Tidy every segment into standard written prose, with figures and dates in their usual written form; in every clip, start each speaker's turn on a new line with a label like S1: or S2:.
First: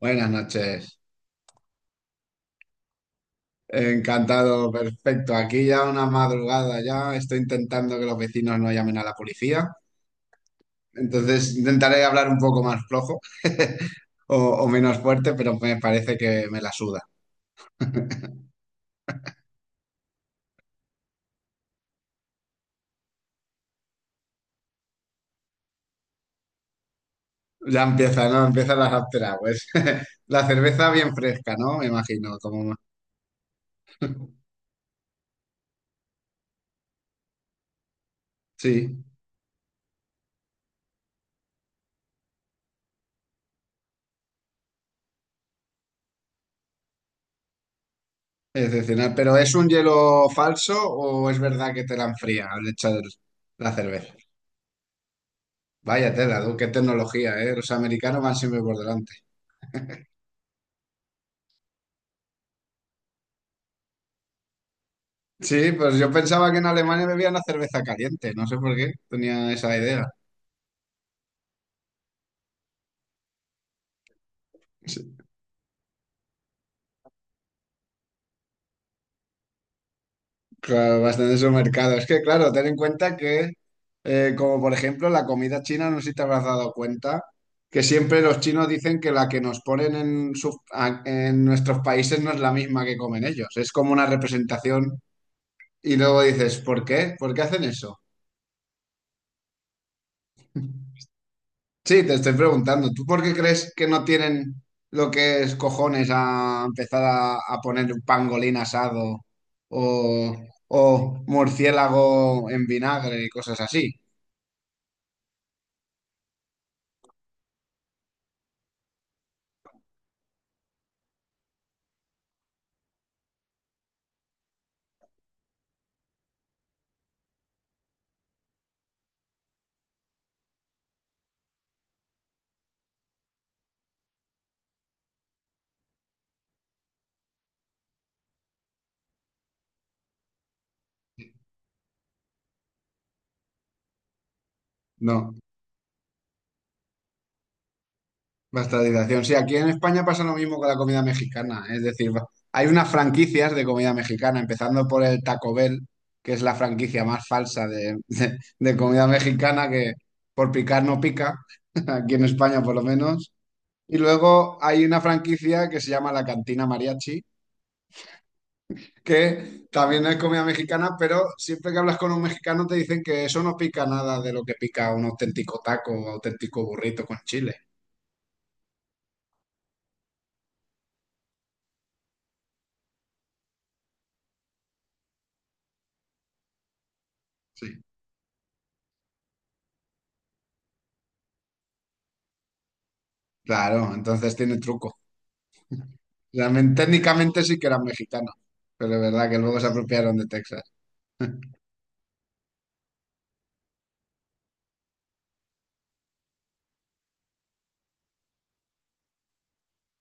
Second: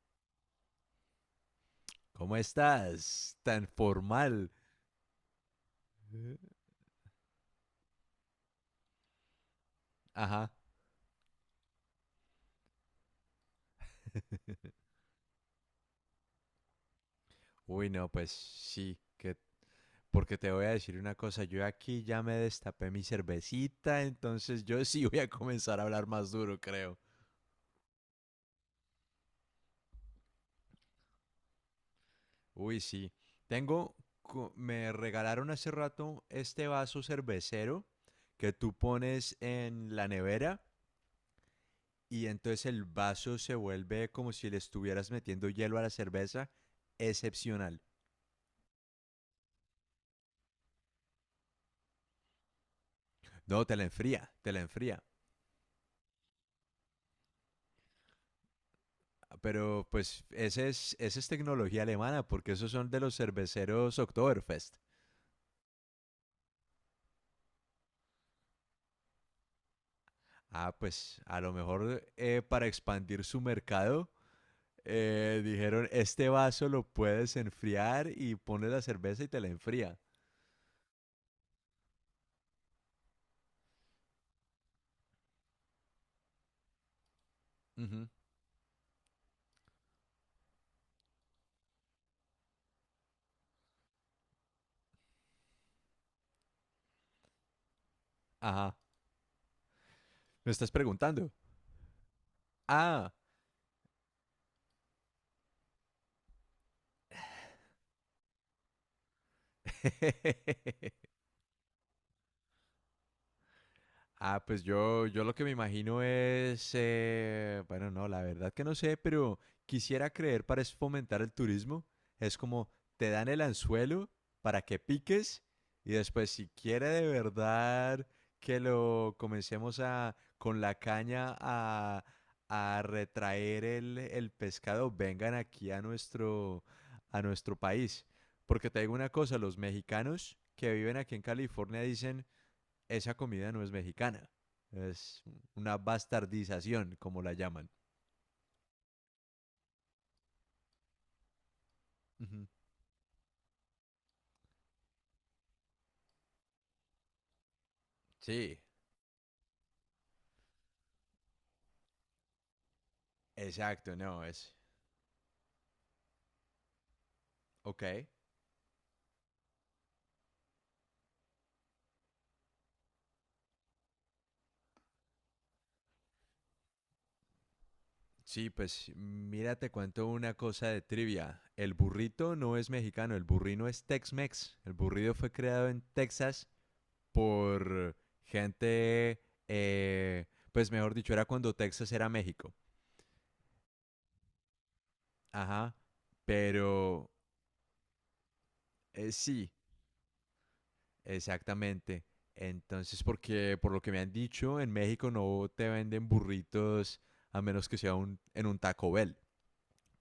S1: Buenas noches.
S2: ¿Cómo estás? Tan formal.
S1: Encantado, perfecto. Aquí ya una madrugada ya. Estoy intentando que los vecinos no llamen a la policía.
S2: Ajá.
S1: Entonces intentaré hablar un poco más flojo o, o menos fuerte, pero me parece que me la suda.
S2: Uy, no, pues sí, que porque te voy a decir una cosa, yo aquí ya me destapé mi cervecita, entonces yo sí voy a comenzar a hablar más duro, creo.
S1: Ya empieza, ¿no? Empiezan las after hours. La cerveza bien fresca, ¿no? Me imagino. Como...
S2: Uy, sí. Tengo me regalaron hace rato este vaso cervecero que tú
S1: Sí,
S2: pones en la nevera y entonces el vaso se vuelve como si le estuvieras metiendo hielo a la cerveza. Excepcional.
S1: excepcional. ¿Pero es un hielo falso o es verdad que te la enfría al echar
S2: No,
S1: la
S2: te la
S1: cerveza?
S2: enfría, te la enfría.
S1: Vaya tela, tú, ¡qué tecnología, eh! Los americanos van siempre por delante.
S2: Pero pues esa es tecnología alemana, porque esos son de los cerveceros Oktoberfest.
S1: Sí, pues yo pensaba que en Alemania bebían la cerveza caliente, no sé por qué tenía esa idea.
S2: Ah, pues a lo mejor para expandir su mercado,
S1: Sí,
S2: dijeron, este vaso lo puedes enfriar y pones la cerveza y te la enfría.
S1: claro, bastante su mercado. Es que, claro, ten en cuenta que, como por ejemplo, la comida china, no sé si te habrás dado cuenta, que
S2: Ujú.
S1: siempre los chinos dicen que la que nos ponen en, en nuestros países no es la misma que comen ellos. Es como una representación y luego dices, ¿por qué? ¿Por qué hacen eso?
S2: Ajá. ¿Me estás preguntando?
S1: Sí, te estoy preguntando, ¿tú
S2: Ah.
S1: por qué crees que no tienen lo que es cojones a empezar a poner un pangolín asado o, o murciélago en vinagre y cosas así?
S2: Ah, pues yo lo que me imagino es, bueno, no, la verdad que no sé, pero quisiera creer para es fomentar el turismo. Es como te dan el anzuelo para que piques y después si quiere de verdad que lo comencemos a con la caña a retraer el pescado, vengan aquí a a nuestro país. Porque te digo una cosa, los mexicanos que viven aquí en California dicen esa comida no es mexicana. Es
S1: No,
S2: una bastardización, como la llaman.
S1: bastardización. Sí, aquí en España pasa lo mismo con la comida mexicana, es decir,
S2: Ujú.
S1: hay unas franquicias de comida mexicana, empezando por el Taco Bell, que es la franquicia más falsa de, de
S2: Sí,
S1: de comida mexicana que por picar no pica, aquí en España por lo menos.
S2: exacto,
S1: Y
S2: no, es...
S1: luego hay una franquicia que se llama La Cantina Mariachi,
S2: Ok.
S1: que también es comida mexicana, pero siempre que hablas con un mexicano te dicen que eso no pica nada de lo que pica un auténtico taco o auténtico burrito con chile.
S2: Sí, pues mira, te cuento una cosa de trivia. El burrito no es mexicano, el burrino es Tex-Mex. El burrito fue creado en Texas
S1: Sí.
S2: por gente, eh, pues mejor dicho, era cuando Texas era México.
S1: Claro, entonces tiene truco.
S2: Ajá,
S1: Realmente,
S2: pero
S1: técnicamente sí que eran mexicanos, pero es verdad que
S2: sí,
S1: luego se apropiaron de Texas.
S2: exactamente. Entonces, porque por lo que me han dicho, en México no te venden burritos a menos que sea en un Taco Bell,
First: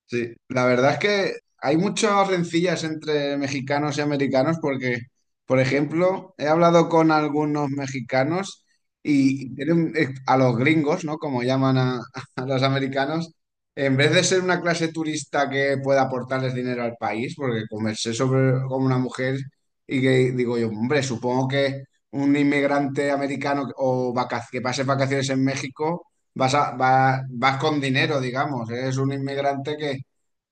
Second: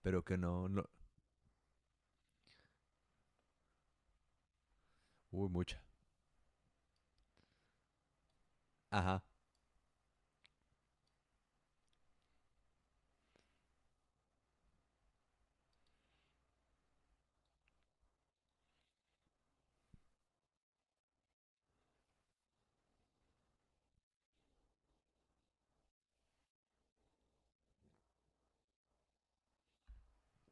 S2: pero
S1: Sí,
S2: que
S1: la
S2: no, no,
S1: verdad es que hay muchas rencillas entre mexicanos y americanos porque,
S2: uy,
S1: por
S2: mucha.
S1: ejemplo, he hablado con algunos mexicanos
S2: Ajá,
S1: y tienen, a los gringos, ¿no? Como llaman a, a los americanos, en vez de ser una clase turista que pueda aportarles dinero al país, porque conversé sobre con una mujer y que digo yo, hombre, supongo que un inmigrante americano o que pase vacaciones en México. Vas, vas con dinero, digamos. Eres un inmigrante que,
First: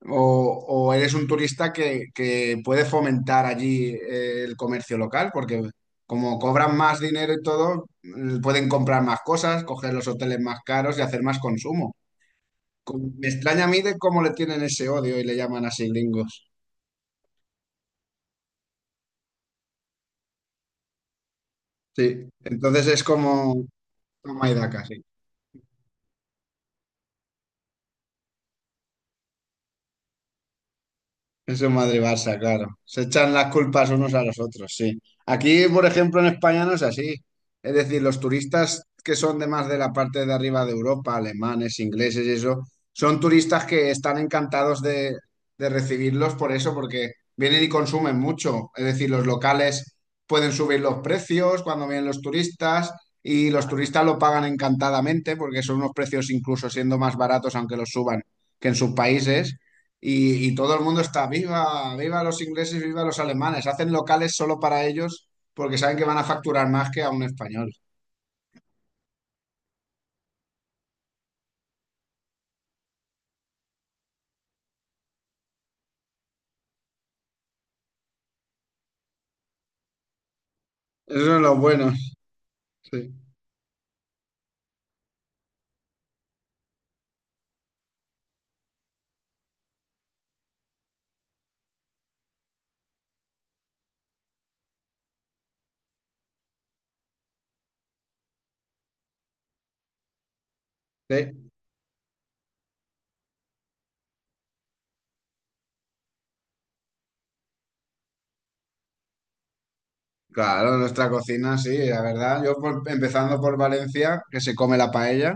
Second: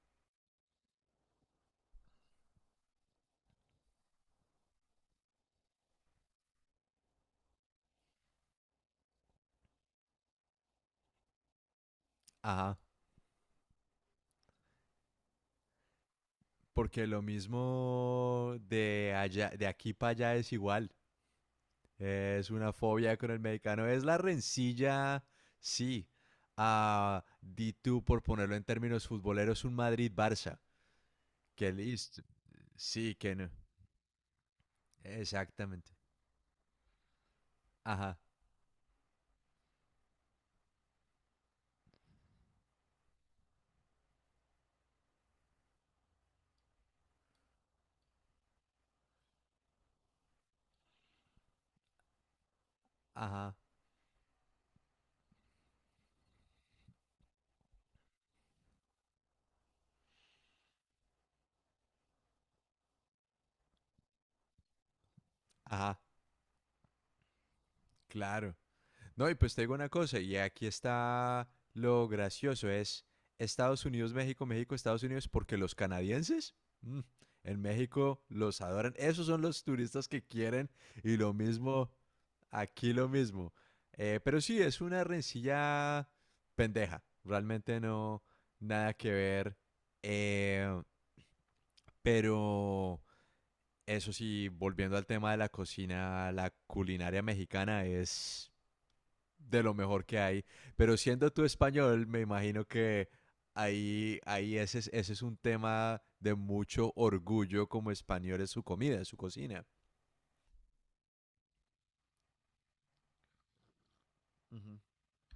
S1: o, o eres un turista que puede fomentar allí el comercio local, porque como cobran más dinero y todo, pueden comprar más cosas, coger los hoteles más caros y hacer más consumo.
S2: ajá.
S1: Me extraña a mí de cómo le tienen ese odio y le llaman así gringos.
S2: Porque lo mismo de allá, de aquí para allá es igual.
S1: Sí,
S2: Es una
S1: entonces es
S2: fobia con el
S1: como
S2: mexicano. Es la
S1: toma y daca, sí.
S2: rencilla, sí. Ah, di tú, por ponerlo en términos futboleros, un Madrid-Barça.
S1: Eso es
S2: Que listo.
S1: Madrid-Barça, claro. Se
S2: Sí,
S1: echan
S2: que no.
S1: las culpas unos a los otros, sí. Aquí, por
S2: Exactamente.
S1: ejemplo, en España no es así. Es decir,
S2: Ajá,
S1: los turistas que son de más de la parte de arriba de Europa, alemanes, ingleses y eso, son turistas que están encantados de recibirlos por eso, porque vienen y consumen mucho. Es decir, los locales pueden subir los precios cuando vienen los turistas y
S2: ajá,
S1: los turistas lo pagan encantadamente porque son unos precios incluso siendo más baratos aunque los suban que en sus países. Y todo el mundo está, viva, viva los ingleses, viva los alemanes. Hacen locales solo para ellos porque saben
S2: ajá.
S1: que van a facturar más que a un español.
S2: Claro. No, y pues te digo una cosa, y aquí está lo gracioso, es Estados Unidos, México, México, Estados Unidos, porque los canadienses mm, en México los adoran. Esos son los turistas que quieren y lo
S1: Eso es lo
S2: mismo,
S1: bueno.
S2: aquí lo
S1: Sí.
S2: mismo. Pero sí, es una rencilla pendeja, realmente no, nada que ver. Eh, pero eso sí, volviendo al tema de la cocina, la culinaria mexicana es de lo mejor que hay. Pero siendo tú
S1: Sí.
S2: español, me imagino que ese es un tema de mucho orgullo como español, es su comida, es su cocina.
S1: Claro, nuestra cocina, sí, la verdad. Empezando por Valencia, que se come
S2: Ujú,
S1: la paella.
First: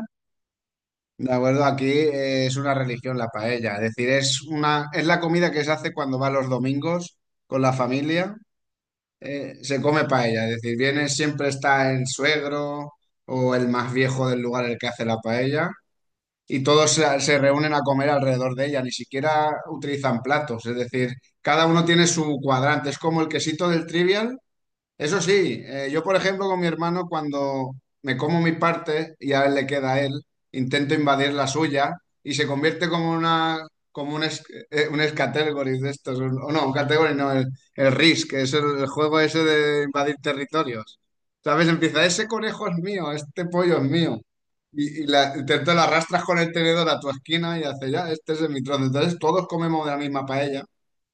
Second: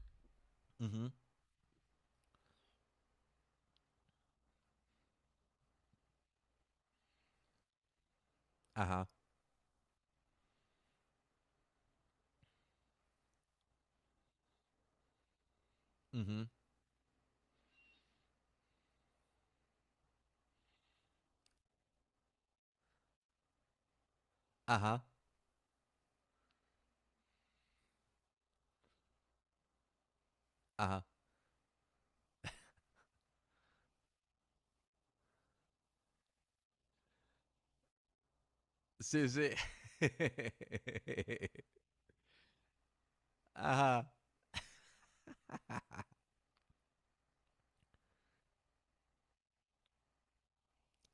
S2: ujú,
S1: De acuerdo, aquí es una religión la paella. Es decir, es una, es la comida que se hace cuando va los domingos con la familia.
S2: ajá,
S1: Se come paella. Es decir, viene, siempre está el suegro o el más viejo del lugar el que hace la paella.
S2: ujú,
S1: Y todos se, se reúnen a comer alrededor de ella, ni siquiera utilizan platos, es decir, cada uno tiene su cuadrante, es como el quesito del trivial,
S2: ajá,
S1: eso sí, yo por ejemplo con mi hermano cuando me como mi parte y a él le queda a él, intento
S2: ajá.
S1: invadir la suya y se convierte como una como un, un escategory de estos, o no, un category no, el Risk, que es el juego
S2: Sí,
S1: ese
S2: sí.
S1: de invadir territorios. ¿Sabes? Empieza, ese conejo es mío, este pollo es
S2: Ajá,
S1: mío. Y te lo arrastras con el tenedor a tu esquina y hace ya, este es de mi trozo. Entonces todos comemos de la misma paella.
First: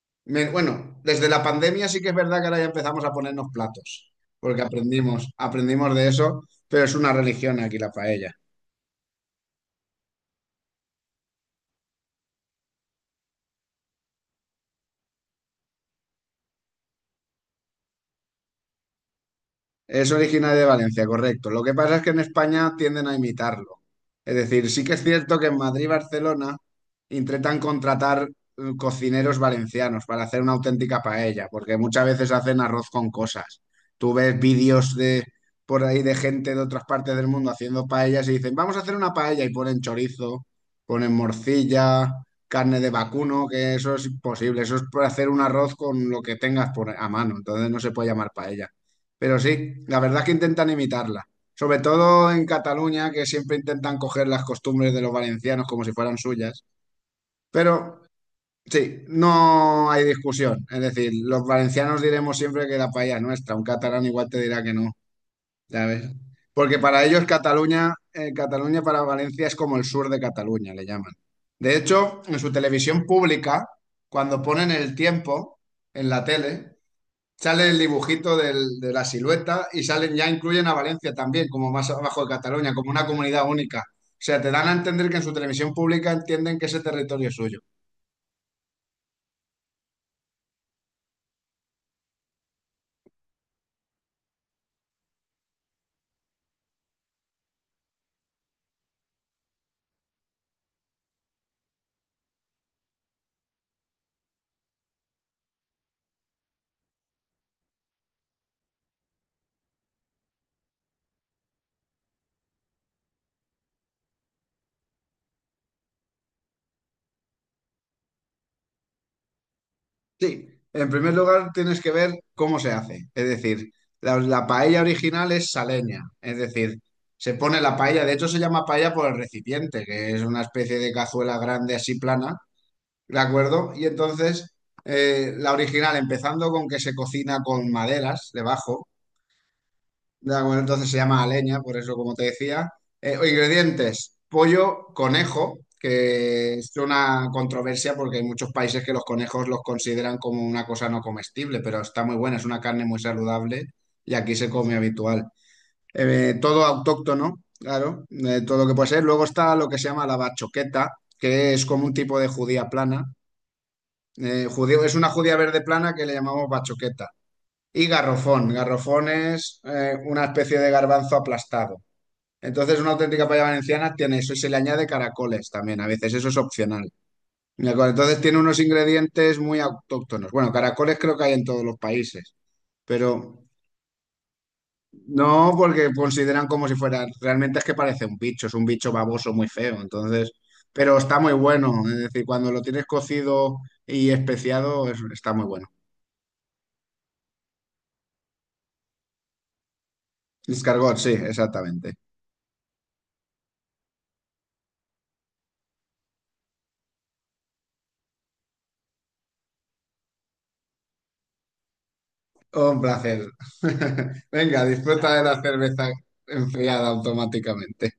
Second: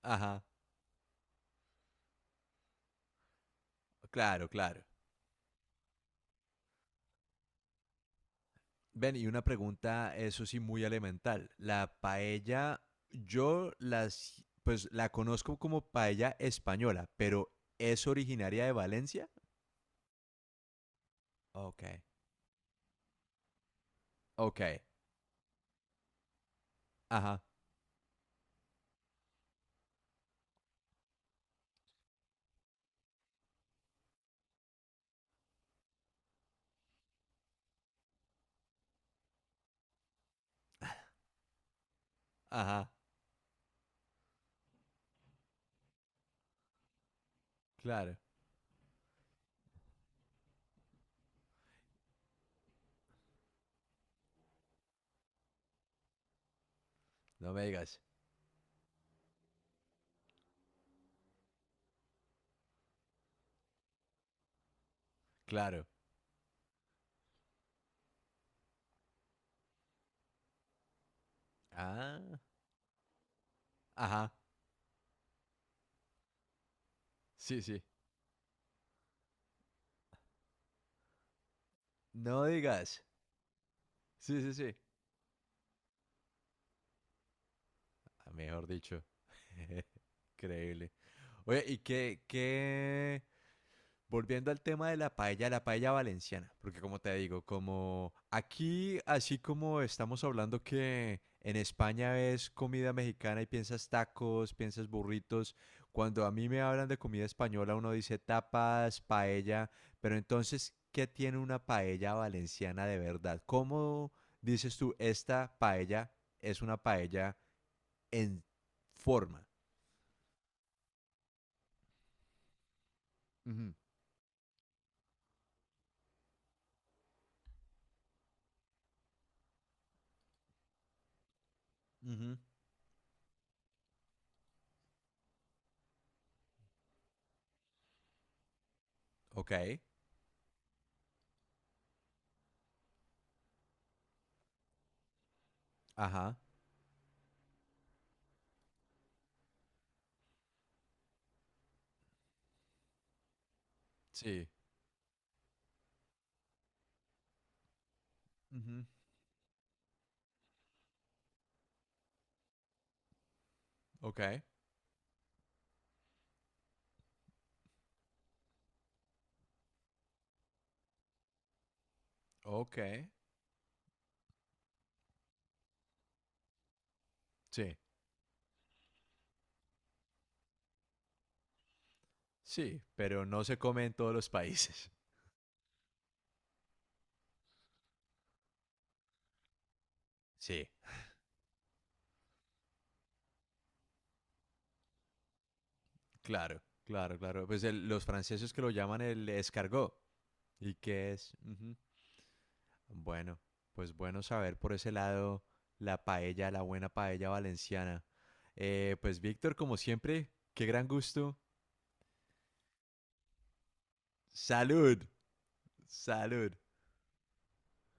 S2: ajá.
S1: Bueno, desde la pandemia sí que es verdad que ahora ya empezamos a ponernos platos,
S2: Claro,
S1: porque
S2: claro.
S1: aprendimos, aprendimos de eso, pero es una religión aquí la paella.
S2: Ven, y una pregunta, eso sí, muy elemental. La paella, pues la conozco como paella española, pero ¿es originaria de Valencia?
S1: Es originario de Valencia, correcto. Lo que
S2: Ok.
S1: pasa es que en España tienden a imitarlo. Es
S2: Ok.
S1: decir, sí que es cierto que en Madrid y Barcelona
S2: Ajá.
S1: intentan contratar cocineros valencianos para hacer una auténtica paella, porque muchas veces hacen arroz con cosas. Tú ves vídeos de por ahí de gente de otras partes del mundo haciendo paellas y dicen, vamos a hacer una paella y ponen chorizo, ponen morcilla, carne
S2: Ajá.
S1: de vacuno, que eso es imposible. Eso es para hacer un arroz con lo que tengas por, a mano. Entonces no se puede
S2: Claro.
S1: llamar paella. Pero sí, la verdad es que intentan imitarla. Sobre todo en Cataluña, que siempre intentan coger las costumbres de los valencianos como si fueran suyas.
S2: No me digas.
S1: Pero sí, no hay discusión. Es decir, los valencianos diremos siempre que la paella es nuestra. Un catalán igual te dirá que no,
S2: Claro.
S1: ¿sabes? Porque para ellos Cataluña, Cataluña para Valencia es como el sur de Cataluña, le llaman. De hecho,
S2: Ah.
S1: en su televisión pública,
S2: Ajá.
S1: cuando ponen el tiempo en la tele,
S2: Sí,
S1: sale el
S2: sí.
S1: dibujito de la silueta y salen ya incluyen a Valencia también, como más abajo de
S2: No
S1: Cataluña, como
S2: digas.
S1: una comunidad única. O sea,
S2: Sí,
S1: te
S2: sí,
S1: dan a
S2: sí.
S1: entender que en su televisión pública entienden que ese territorio es suyo.
S2: Ah, mejor dicho. Increíble. Oye, volviendo al tema de la paella valenciana, porque como te digo, como aquí, así como estamos hablando que en España ves comida mexicana y piensas tacos, piensas burritos, cuando a mí me hablan de comida española uno dice tapas, paella, pero entonces, ¿qué tiene una paella valenciana de verdad? ¿Cómo dices tú esta paella es una paella en forma?
S1: Sí, en primer lugar tienes que ver cómo se hace. Es decir,
S2: Ujú,
S1: la paella original es saleña. Es decir, se pone la paella, de hecho se llama paella por el recipiente, que es una especie de cazuela grande así plana,
S2: ujú,
S1: ¿de acuerdo? Y entonces, la original, empezando con que se cocina con maderas debajo.
S2: ok,
S1: Ya, bueno, entonces se llama aleña, por eso, como te decía. Ingredientes: pollo, conejo,
S2: ajá,
S1: que es una controversia porque hay muchos países que los conejos los consideran como una cosa no comestible, pero está muy buena, es una carne muy saludable y aquí
S2: sí,
S1: se come habitual. Todo autóctono, claro, todo lo que
S2: ujú,
S1: puede ser. Luego está lo que se llama la bachoqueta, que es como un tipo de judía plana.
S2: ok.
S1: Judío, es una judía verde plana que le llamamos bachoqueta y garrofón. Garrofón es una especie de garbanzo aplastado.
S2: Ok,
S1: Entonces, una auténtica paella valenciana tiene eso y se le añade caracoles también, a veces eso es opcional. ¿De
S2: sí,
S1: acuerdo? Entonces, tiene unos ingredientes muy autóctonos. Bueno, caracoles creo que hay en todos los países,
S2: sí, pero no
S1: pero
S2: se come en todos los países.
S1: no porque consideran como si fuera, realmente es que parece un bicho, es un bicho baboso muy feo, entonces,
S2: Sí,
S1: pero está muy bueno, es decir, cuando lo tienes cocido y especiado, está muy bueno.
S2: claro, claro, claro. Pues los franceses que lo llaman el escargot. ¿Y
S1: Escargot,
S2: qué
S1: sí,
S2: es? Ujú.
S1: exactamente.
S2: Bueno, pues bueno saber por ese lado la paella, la buena paella valenciana. Pues Víctor, como siempre, qué gran gusto.
S1: Un placer. Venga,
S2: Salud,
S1: disfruta de la cerveza
S2: salud.
S1: enfriada automáticamente.